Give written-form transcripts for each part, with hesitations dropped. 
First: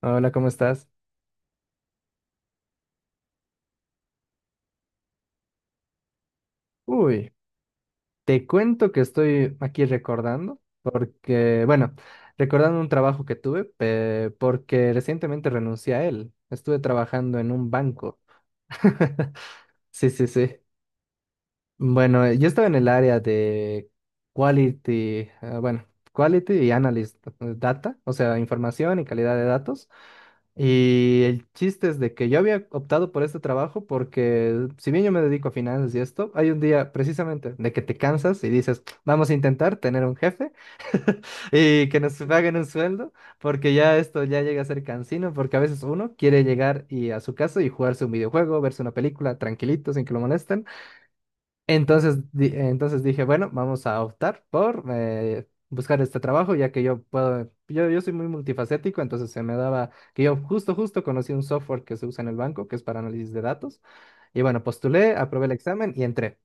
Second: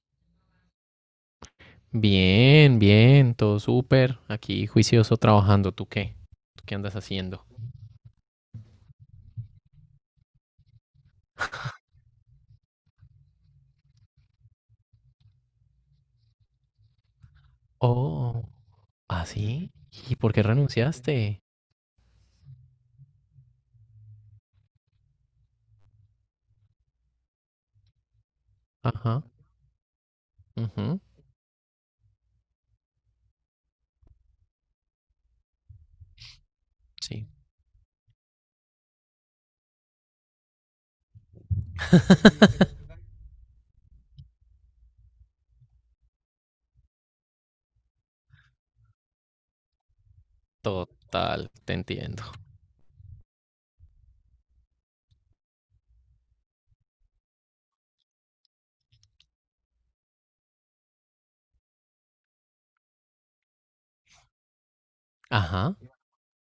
Hola, ¿cómo estás? Bien, bien, todo súper. Aquí juicioso trabajando. ¿Tú qué andas Uy, haciendo? te cuento que estoy aquí recordando, porque, bueno, recordando un trabajo que tuve, porque recientemente renuncié a él. Estuve trabajando en un banco. Oh, ¿ah, sí? Sí, ¿Y sí, por qué sí. renunciaste? Bueno, yo estaba en el área de quality, eh, bueno, quality y analyst data, o sea, información y Ajá, calidad de datos. ujú, Y el chiste es de que yo había optado por este trabajo porque si bien yo me dedico a finanzas y esto, hay un día sí. precisamente de que te cansas y dices, vamos a intentar tener un jefe y que nos paguen un sueldo, porque ya esto ya llega a ser cansino, porque a veces uno quiere llegar y a su casa y jugarse un videojuego, verse una película tranquilito, sin que lo molesten. Total, te Entonces, entiendo. Entonces dije, bueno, vamos a optar por buscar este trabajo, ya que yo puedo, yo soy muy multifacético, entonces se me daba que yo justo conocí un software que se usa en el banco, que es para análisis de datos. Y bueno, postulé, aprobé el Ajá. examen y entré.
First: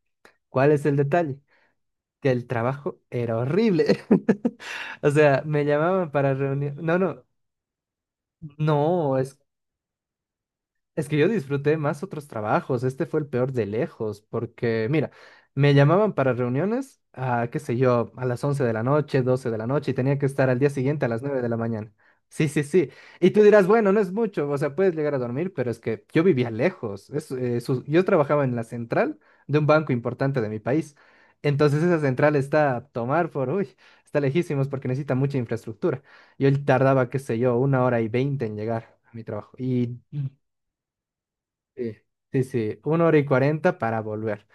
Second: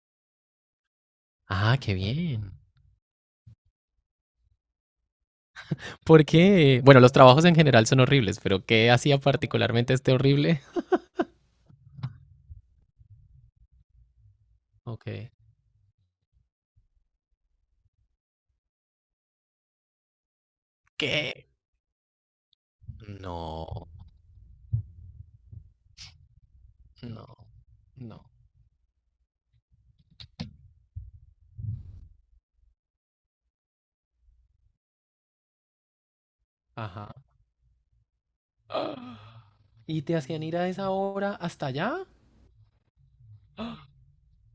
¿Cuál es el detalle? Ah, qué Que el bien. trabajo era horrible. O sea, me llamaban ¿Por para reunir. qué? No, Bueno, los no, trabajos en general son horribles, pero ¿qué no, hacía particularmente este horrible? es que yo disfruté más otros trabajos, este fue el peor de lejos, porque Ok. mira, me llamaban para reuniones a, qué sé yo, a las 11 de la noche, 12 de la noche, y tenía que estar al día siguiente a las 9 ¿Qué? de la mañana. Sí, sí, sí. Y tú dirás, No, bueno, no es mucho, o sea, puedes llegar a dormir, pero es que yo vivía lejos. no, Yo no. trabajaba en la central de un banco importante de mi país. Entonces esa central está a tomar por, uy, está lejísimos porque necesita mucha infraestructura. Yo tardaba, Ajá. qué sé yo, 1 hora y 20 en llegar a mi Ah, trabajo. Y ¿y te hacían ir a esa hora hasta sí, allá? sí, sí, 1 hora y 40 para volver.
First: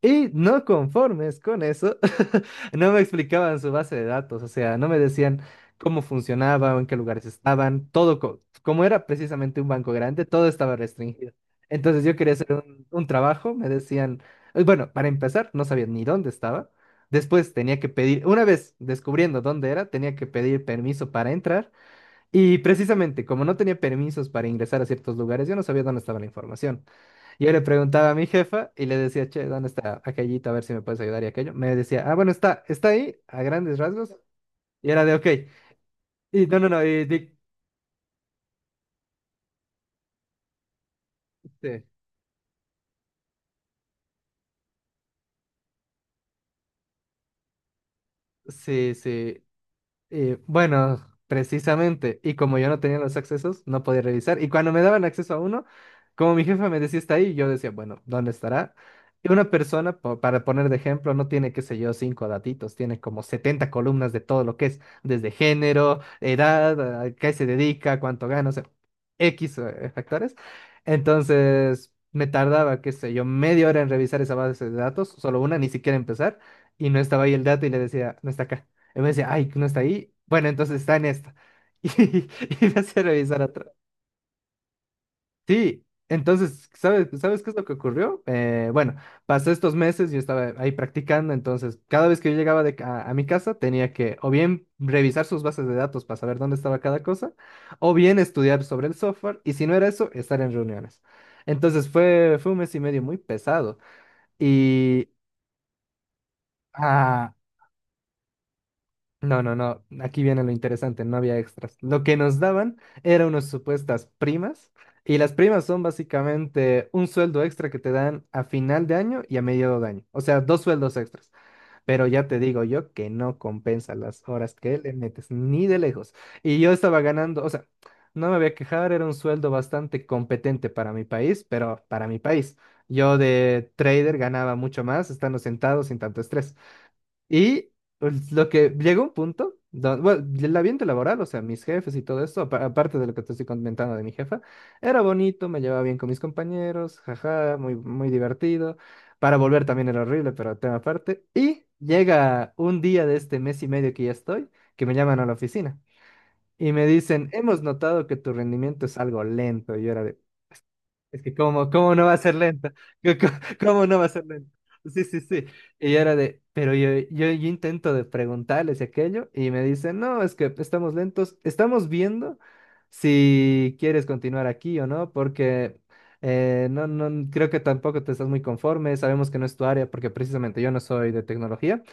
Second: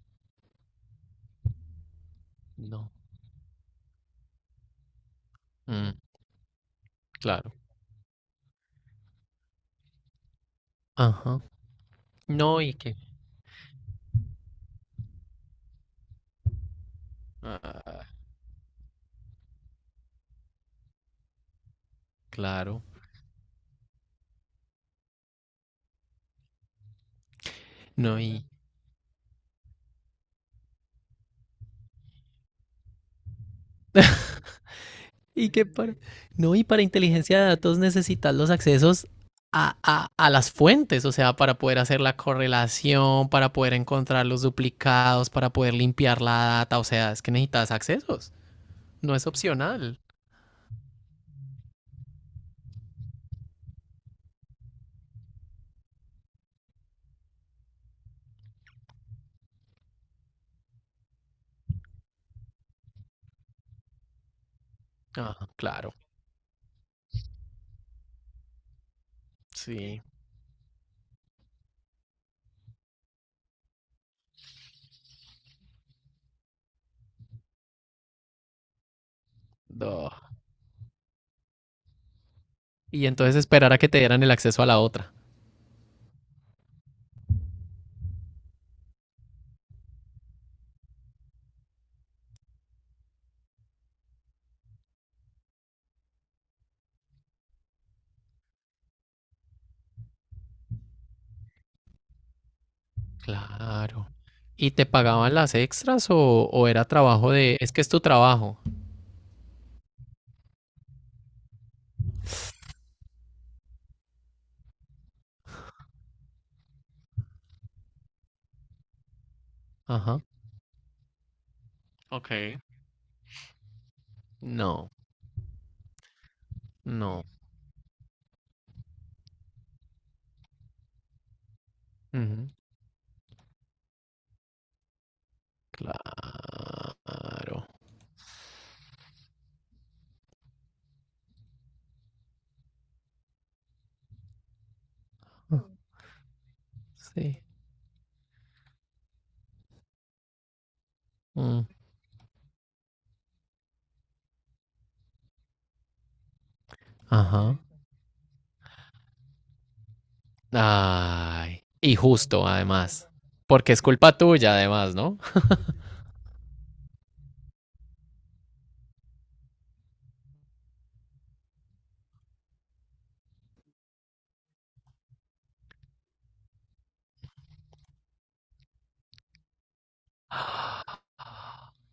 Y no conformes con eso, No. no me explicaban su base de datos, o sea, no me decían Mm, cómo funcionaba, en qué lugares claro. estaban, todo, como era precisamente un banco grande, todo estaba restringido. Ajá. Entonces yo quería hacer No, y un, que. un trabajo, me decían, bueno, para empezar, no sabía ni dónde estaba. Después tenía que Ah, pedir, una vez descubriendo dónde era, tenía que pedir permiso para entrar. Y claro. precisamente, como no tenía permisos para ingresar a ciertos lugares, yo no sabía dónde estaba la información. Yo le preguntaba a No, mi y. jefa y le decía, che, ¿dónde está aquellito? A ver si me puedes ayudar y aquello. Me decía, ah, bueno, está, está ahí, a grandes rasgos. Y era de, ok. Y que para. Y No, no, y no, para no, inteligencia de datos necesitas los accesos a, las fuentes, o sea, para poder sí, hacer la correlación, para poder encontrar los duplicados, para poder limpiar la data. O sea, es que necesitas accesos. sí, No es sí. opcional. Y bueno, precisamente, y como yo no tenía los accesos, no podía revisar. Y cuando me daban acceso a uno, como mi jefa me decía está ahí, yo decía, bueno, ¿dónde estará? Y una persona, para poner de ejemplo, no tiene, qué sé yo, cinco datitos, tiene como 70 columnas de todo lo que es, desde Ah, claro. género, edad, a qué se dedica, cuánto gana, o sea, X Sí. factores. Entonces, me tardaba, qué sé yo, media hora en revisar esa base de datos, solo una, ni siquiera empezar, y no estaba ahí el dato y le decía, no está acá. Y me decía, ay, que no está Duh. ahí. Bueno, entonces está en esta. Y, y me hacía Y entonces revisar atrás. esperar a que te dieran el acceso a la otra. Sí, entonces, ¿sabes qué es lo que ocurrió? Bueno, pasé estos meses, yo estaba ahí practicando, entonces cada vez que yo llegaba a mi casa tenía que o bien revisar sus bases de datos para saber dónde estaba cada cosa, o bien estudiar sobre el software, y si no era eso, estar en reuniones. Entonces fue un mes y medio muy pesado. Claro. ¿Y te Y, pagaban las extras o era trabajo ah, de... Es que es tu trabajo. no, no, no. Aquí viene lo interesante, no había extras. Lo que nos daban eran unas supuestas primas, y las primas son básicamente un sueldo extra que te dan a final de año y a medio de año. Ajá. O sea, dos sueldos extras. Pero ya te Ok. digo yo que no compensa las horas que No, le metes, ni de lejos. Y yo estaba no. ganando, o sea, no me voy a quejar, era un sueldo bastante competente para mi país, pero para mi Ujú. país. Yo de trader ganaba mucho más estando sentado sin tanto estrés. Claro. Y pues, lo que llegó un punto, bueno, el ambiente laboral, o sea, mis jefes y todo esto, aparte de lo que te estoy comentando de mi jefa, era bonito, me Ah. llevaba bien con mis compañeros, Sí. jaja, muy, muy divertido. Para volver también era horrible, pero tema aparte. Y Mm. llega un día de este mes y medio que ya estoy, que me llaman a la oficina y me dicen, Ajá. hemos notado que tu rendimiento es algo lento. Y yo era de, es que Ay. cómo, cómo Y no va a ser justo, lenta, además. ¿cómo, Porque es cómo no va a culpa ser lenta? tuya, además, Sí, ¿no? sí, sí. Y yo era de, pero yo intento de preguntarles y aquello y me dicen, no, es que estamos lentos, estamos viendo si quieres continuar aquí o no, porque no, no, creo que tampoco te estás muy conforme, sabemos que no es tu área, porque precisamente yo no soy de tecnología.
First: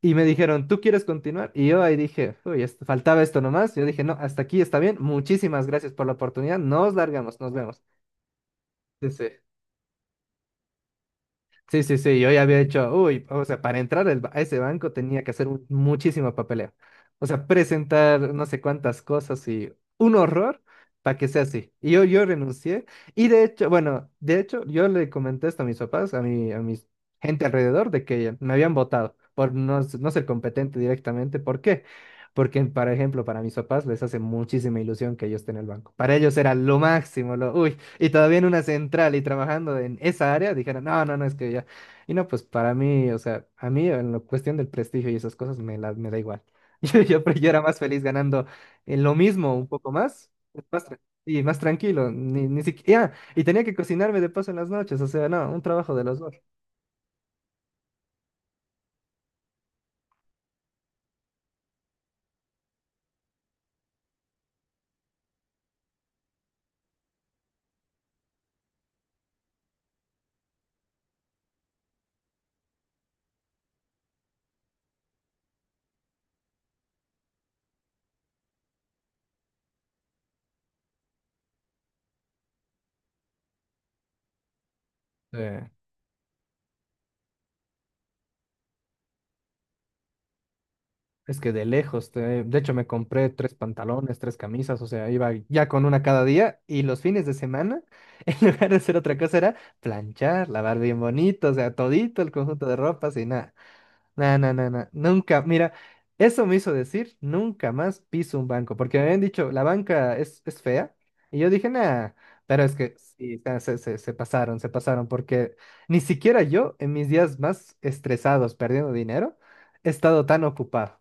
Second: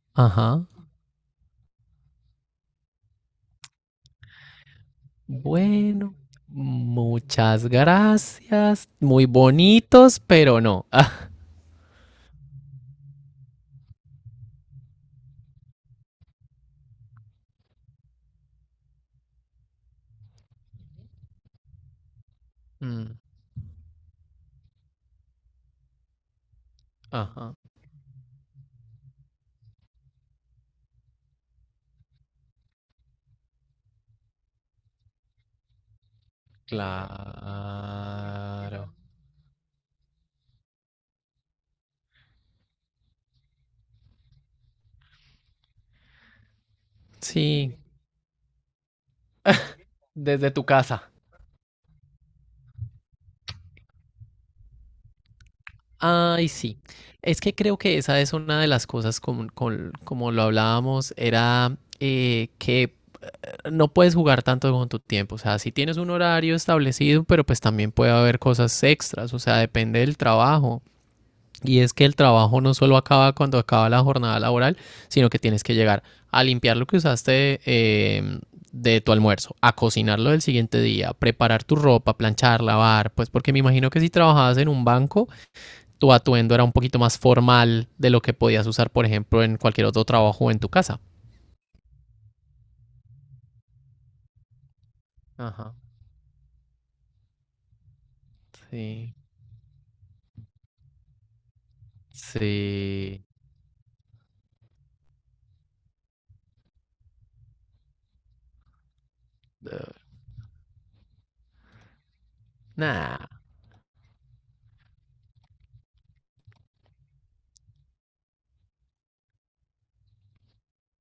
Y me Ajá. dijeron, ¿tú quieres continuar? Y yo ahí dije, uy, faltaba esto nomás. Yo dije, no, hasta aquí está bien, muchísimas gracias por la Bueno. oportunidad, nos largamos, nos Muchas vemos. gracias. Sí, sí. Muy bonitos, pero no. Sí, sí, sí, yo ya había hecho, uy, o sea, para entrar al a ese banco tenía que hacer muchísimo papeleo. O sea, presentar no sé cuántas cosas y un horror para que sea así. Y yo renuncié. Ah. Mm. Y de hecho, bueno, de hecho, yo le comenté esto a mis papás, a mis gente Ajá. alrededor, de que me habían votado por no ser competente directamente. ¿Por qué? Porque, por ejemplo, para mis papás les hace muchísima ilusión que yo esté en el banco. Para ellos era lo máximo, lo, uy. Y todavía en una Claro. central y trabajando en esa área, dijeron, no, no, no, es que ya. Y no, pues para mí, o sea, a mí en la cuestión del prestigio y esas cosas me, la, me da igual. Yo era Sí, más feliz ganando en lo mismo, un poco más, desde tu casa. y más tranquilo, ni siquiera. Y tenía que cocinarme de paso en las noches, o sea, no, un trabajo de los dos. Ay, sí. Es que creo que esa es una de las cosas como, como lo hablábamos, era que no puedes jugar tanto con tu tiempo. O sea, si tienes un horario establecido, pero pues también puede haber cosas extras. O sea, depende del trabajo. Y es que el trabajo no solo acaba cuando acaba la jornada laboral, sino que tienes que llegar a limpiar lo que usaste, em, de tu almuerzo, a cocinarlo del siguiente día, preparar tu ropa, planchar, lavar. Pues porque me imagino que si trabajabas en un banco Sí. tu atuendo era un poquito más formal de lo que podías usar, por ejemplo, en cualquier otro trabajo o en tu casa. Es que de lejos, de hecho me compré tres pantalones, tres camisas, o sea, iba ya Ajá. con una cada día y los fines de semana, en lugar de hacer Sí. otra cosa, era planchar, lavar bien bonito, o sea, todito el conjunto de ropas Sí. y nada. No, no, no, no, nunca, mira, eso me hizo decir, nunca más piso un banco, porque me habían dicho, la banca es fea, y yo dije, nada, pero es que Nada. sí, se pasaron, se pasaron, porque ni siquiera yo, en mis días más estresados perdiendo dinero, he estado tan ocupado,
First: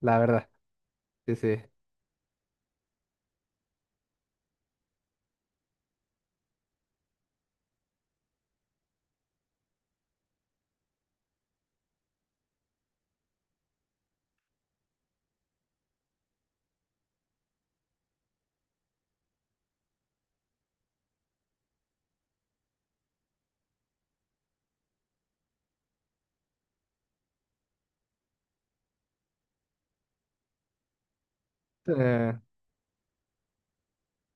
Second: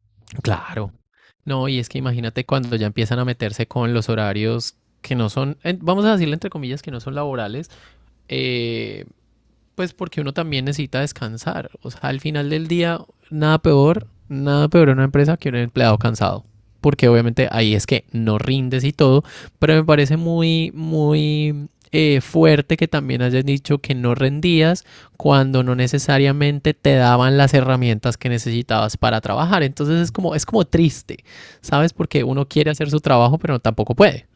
la verdad, Claro. sí, sí. No, y es que imagínate cuando ya empiezan a meterse con los horarios que no son, vamos a decirle entre comillas, que no son laborales, eh, pues porque uno también necesita descansar. O sea, al final del día, nada peor, nada peor en una empresa que un empleado cansado. Porque obviamente ahí es que no rindes y todo, pero me parece muy, muy fuerte que también hayas dicho que no rendías cuando no necesariamente te daban las herramientas que necesitabas para trabajar. Entonces es como triste, ¿sabes? Porque Eh, uno quiere hacer su trabajo, pero tampoco puede.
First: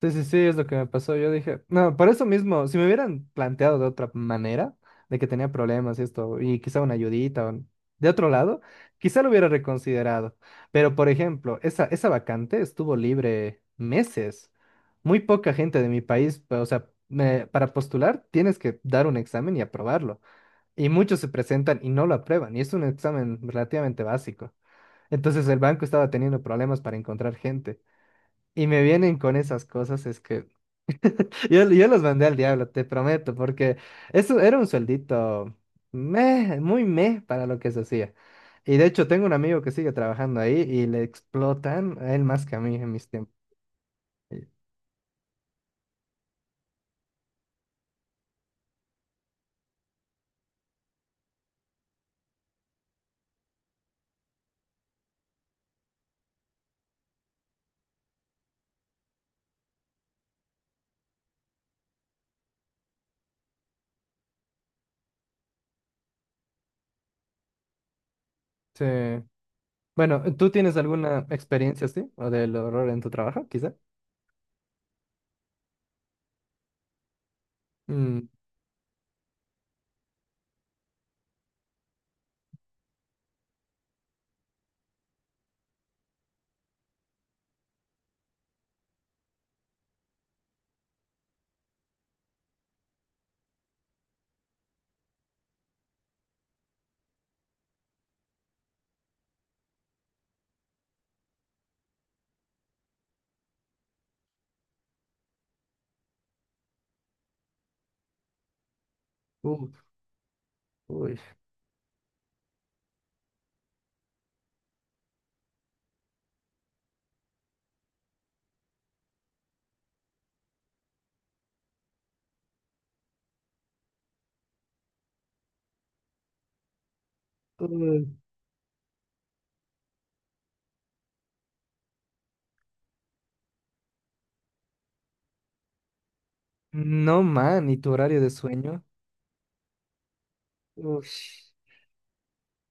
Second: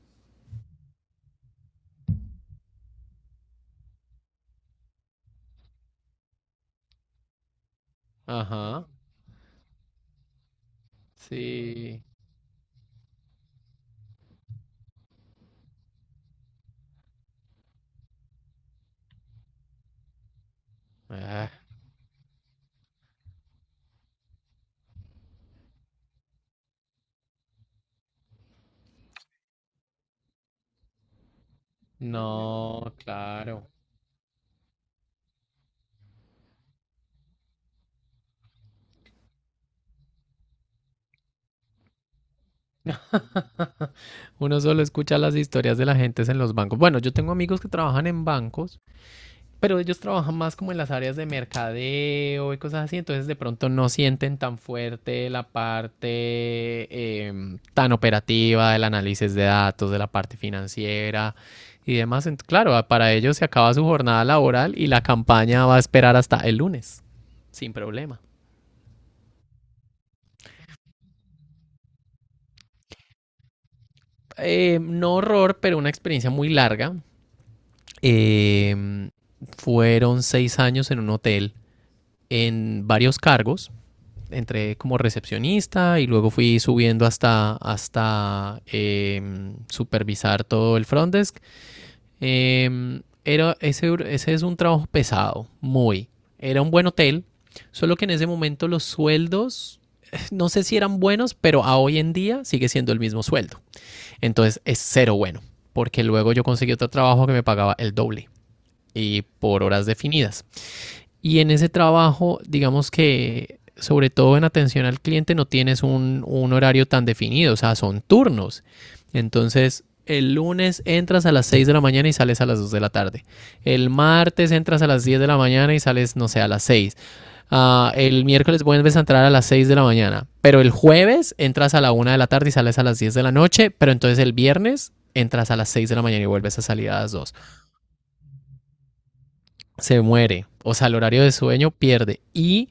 Sí, sí, sí, es lo que me pasó. Yo dije, no, por eso mismo, si me hubieran planteado de otra manera, de que tenía problemas y esto, y quizá una ayudita o de otro lado, Ajá, quizá lo hubiera reconsiderado. Pero, por ejemplo, esa, sí. esa vacante estuvo libre meses. Muy poca gente de mi país, o sea, para postular tienes que dar un examen y aprobarlo. Y muchos se Ah, presentan y no lo aprueban, y es un examen relativamente básico. Entonces el banco estaba teniendo problemas para encontrar gente. Y me vienen con esas cosas, es que. Yo los mandé al diablo, te no, prometo, claro. porque eso era un sueldito meh, muy meh para lo que se hacía. Y de hecho, tengo un amigo que sigue trabajando ahí y le explotan a él más que a mí en mis tiempos. Uno solo escucha las historias de la gente en los bancos. Bueno, yo tengo amigos que trabajan en bancos, pero ellos trabajan más como en las áreas de mercadeo y cosas así, entonces de pronto no sienten tan fuerte la parte tan operativa del análisis de datos, de la parte financiera y demás. Claro, para ellos se acaba su jornada laboral y la campaña va a esperar hasta el lunes, sin problema. Sí. Bueno, ¿tú tienes alguna experiencia así? ¿O del horror en tu trabajo, quizá? No horror, pero una experiencia muy larga. Mm, Eh, Fueron 6 años en un hotel en varios cargos. Entré como recepcionista y luego fui subiendo hasta supervisar todo el front desk. Ese es un trabajo pesado, muy. Era un buen hotel, solo que en ese momento los sueldos, no sé si eran buenos, pero a hoy en día sigue siendo el mismo sueldo. Entonces es cero bueno, porque luego yo conseguí otro trabajo que me pagaba el doble y por uf, horas definidas. uy, Y en ese trabajo, digamos que sobre todo en atención al cliente no tienes un horario tan definido, o sea, son turnos. Entonces, el lunes entras a las 6 de la mañana y sales a las 2 de la tarde. El martes entras a las 10 de la mañana y sales, no sé, a las 6. Uy. El miércoles vuelves a entrar a las 6 de la mañana. Pero el jueves entras a la 1 de la tarde y sales a las 10 de la noche. Pero entonces el viernes entras a las 6 de la mañana y vuelves a salir a las No, 2. man, ¿y tu horario de sueño? Se muere, o sea, el Uy, horario de sueño pierde. Y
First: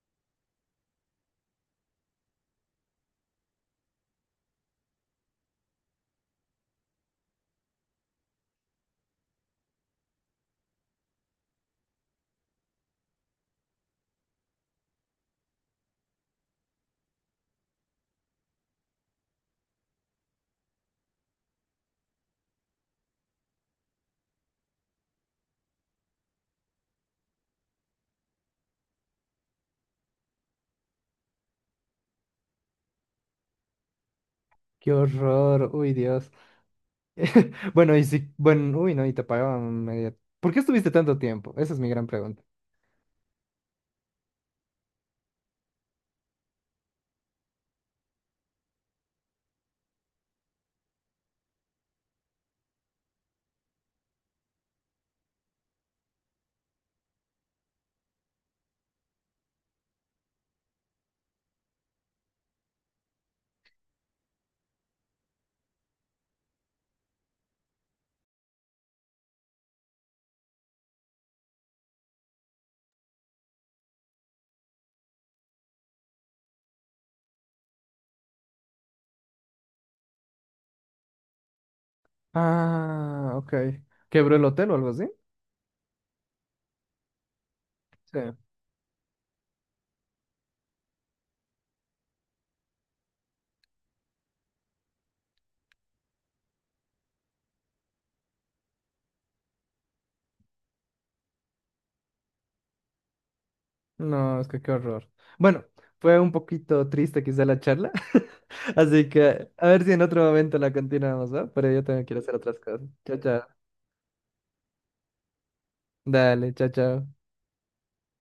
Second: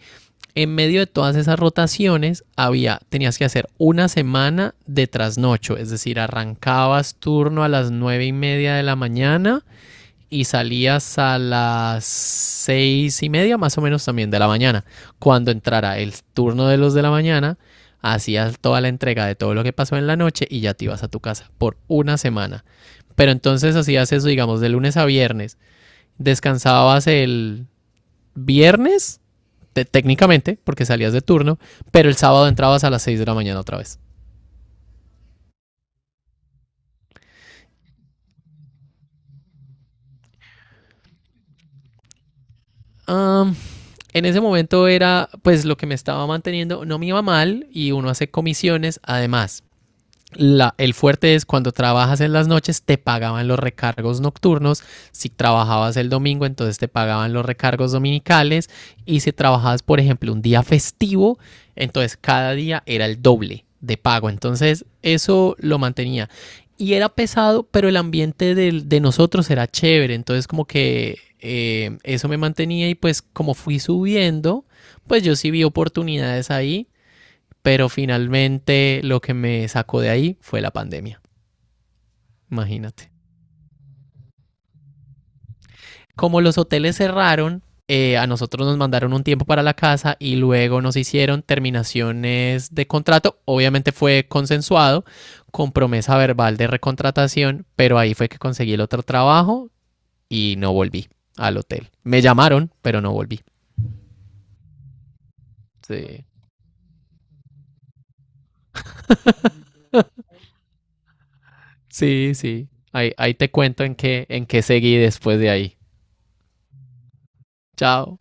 en medio de todas esas rotaciones había, tenías que hacer una semana de trasnocho, es decir, arrancabas turno a las 9:30 de la mañana y salías a las 6:30 más o menos también de la mañana. Cuando entrara el turno de los de la mañana, hacías toda la entrega de todo lo que pasó en la noche y ya te ibas a tu casa por una semana. Pero entonces hacías eso, digamos, de lunes a viernes. Descansabas el viernes, técnicamente, porque salías de turno, pero el sábado entrabas a las 6 de la mañana otra vez. qué horror, uy, Dios. Bueno, y si, bueno, uy, no, y te pagaban media. ¿Por qué estuviste tanto tiempo? Esa es mi gran pregunta. Am, en ese momento era pues lo que me estaba manteniendo, no me iba mal y uno hace comisiones además. El fuerte es cuando trabajas en las noches, te pagaban los recargos nocturnos. Si trabajabas el domingo, entonces te pagaban los recargos dominicales. Y si trabajabas, por ejemplo, un día festivo, entonces cada día era el doble de pago. Entonces eso lo mantenía. Y era pesado, pero el ambiente de nosotros era chévere. Entonces como que eso me mantenía y pues como fui subiendo, pues yo sí vi oportunidades ahí pero finalmente lo que me sacó de ahí fue la pandemia, imagínate. Ah, ok. ¿Quebró el hotel o algo así? Como los hoteles cerraron, a Sí. nosotros nos mandaron un tiempo para la casa y luego nos hicieron terminaciones de contrato. Obviamente fue consensuado con promesa verbal de recontratación, pero ahí fue que conseguí el otro trabajo y no volví al hotel. Me llamaron, pero no volví. No, es que qué horror. Bueno, fue Sí, un poquito triste quizá la charla, así que a ver si en otro momento la continuamos, ¿va? Pero yo también quiero sí, hacer otras sí. cosas. Ahí, Chao, ahí chao. te cuento en qué seguí después de ahí. Dale, chao, chao. Chao.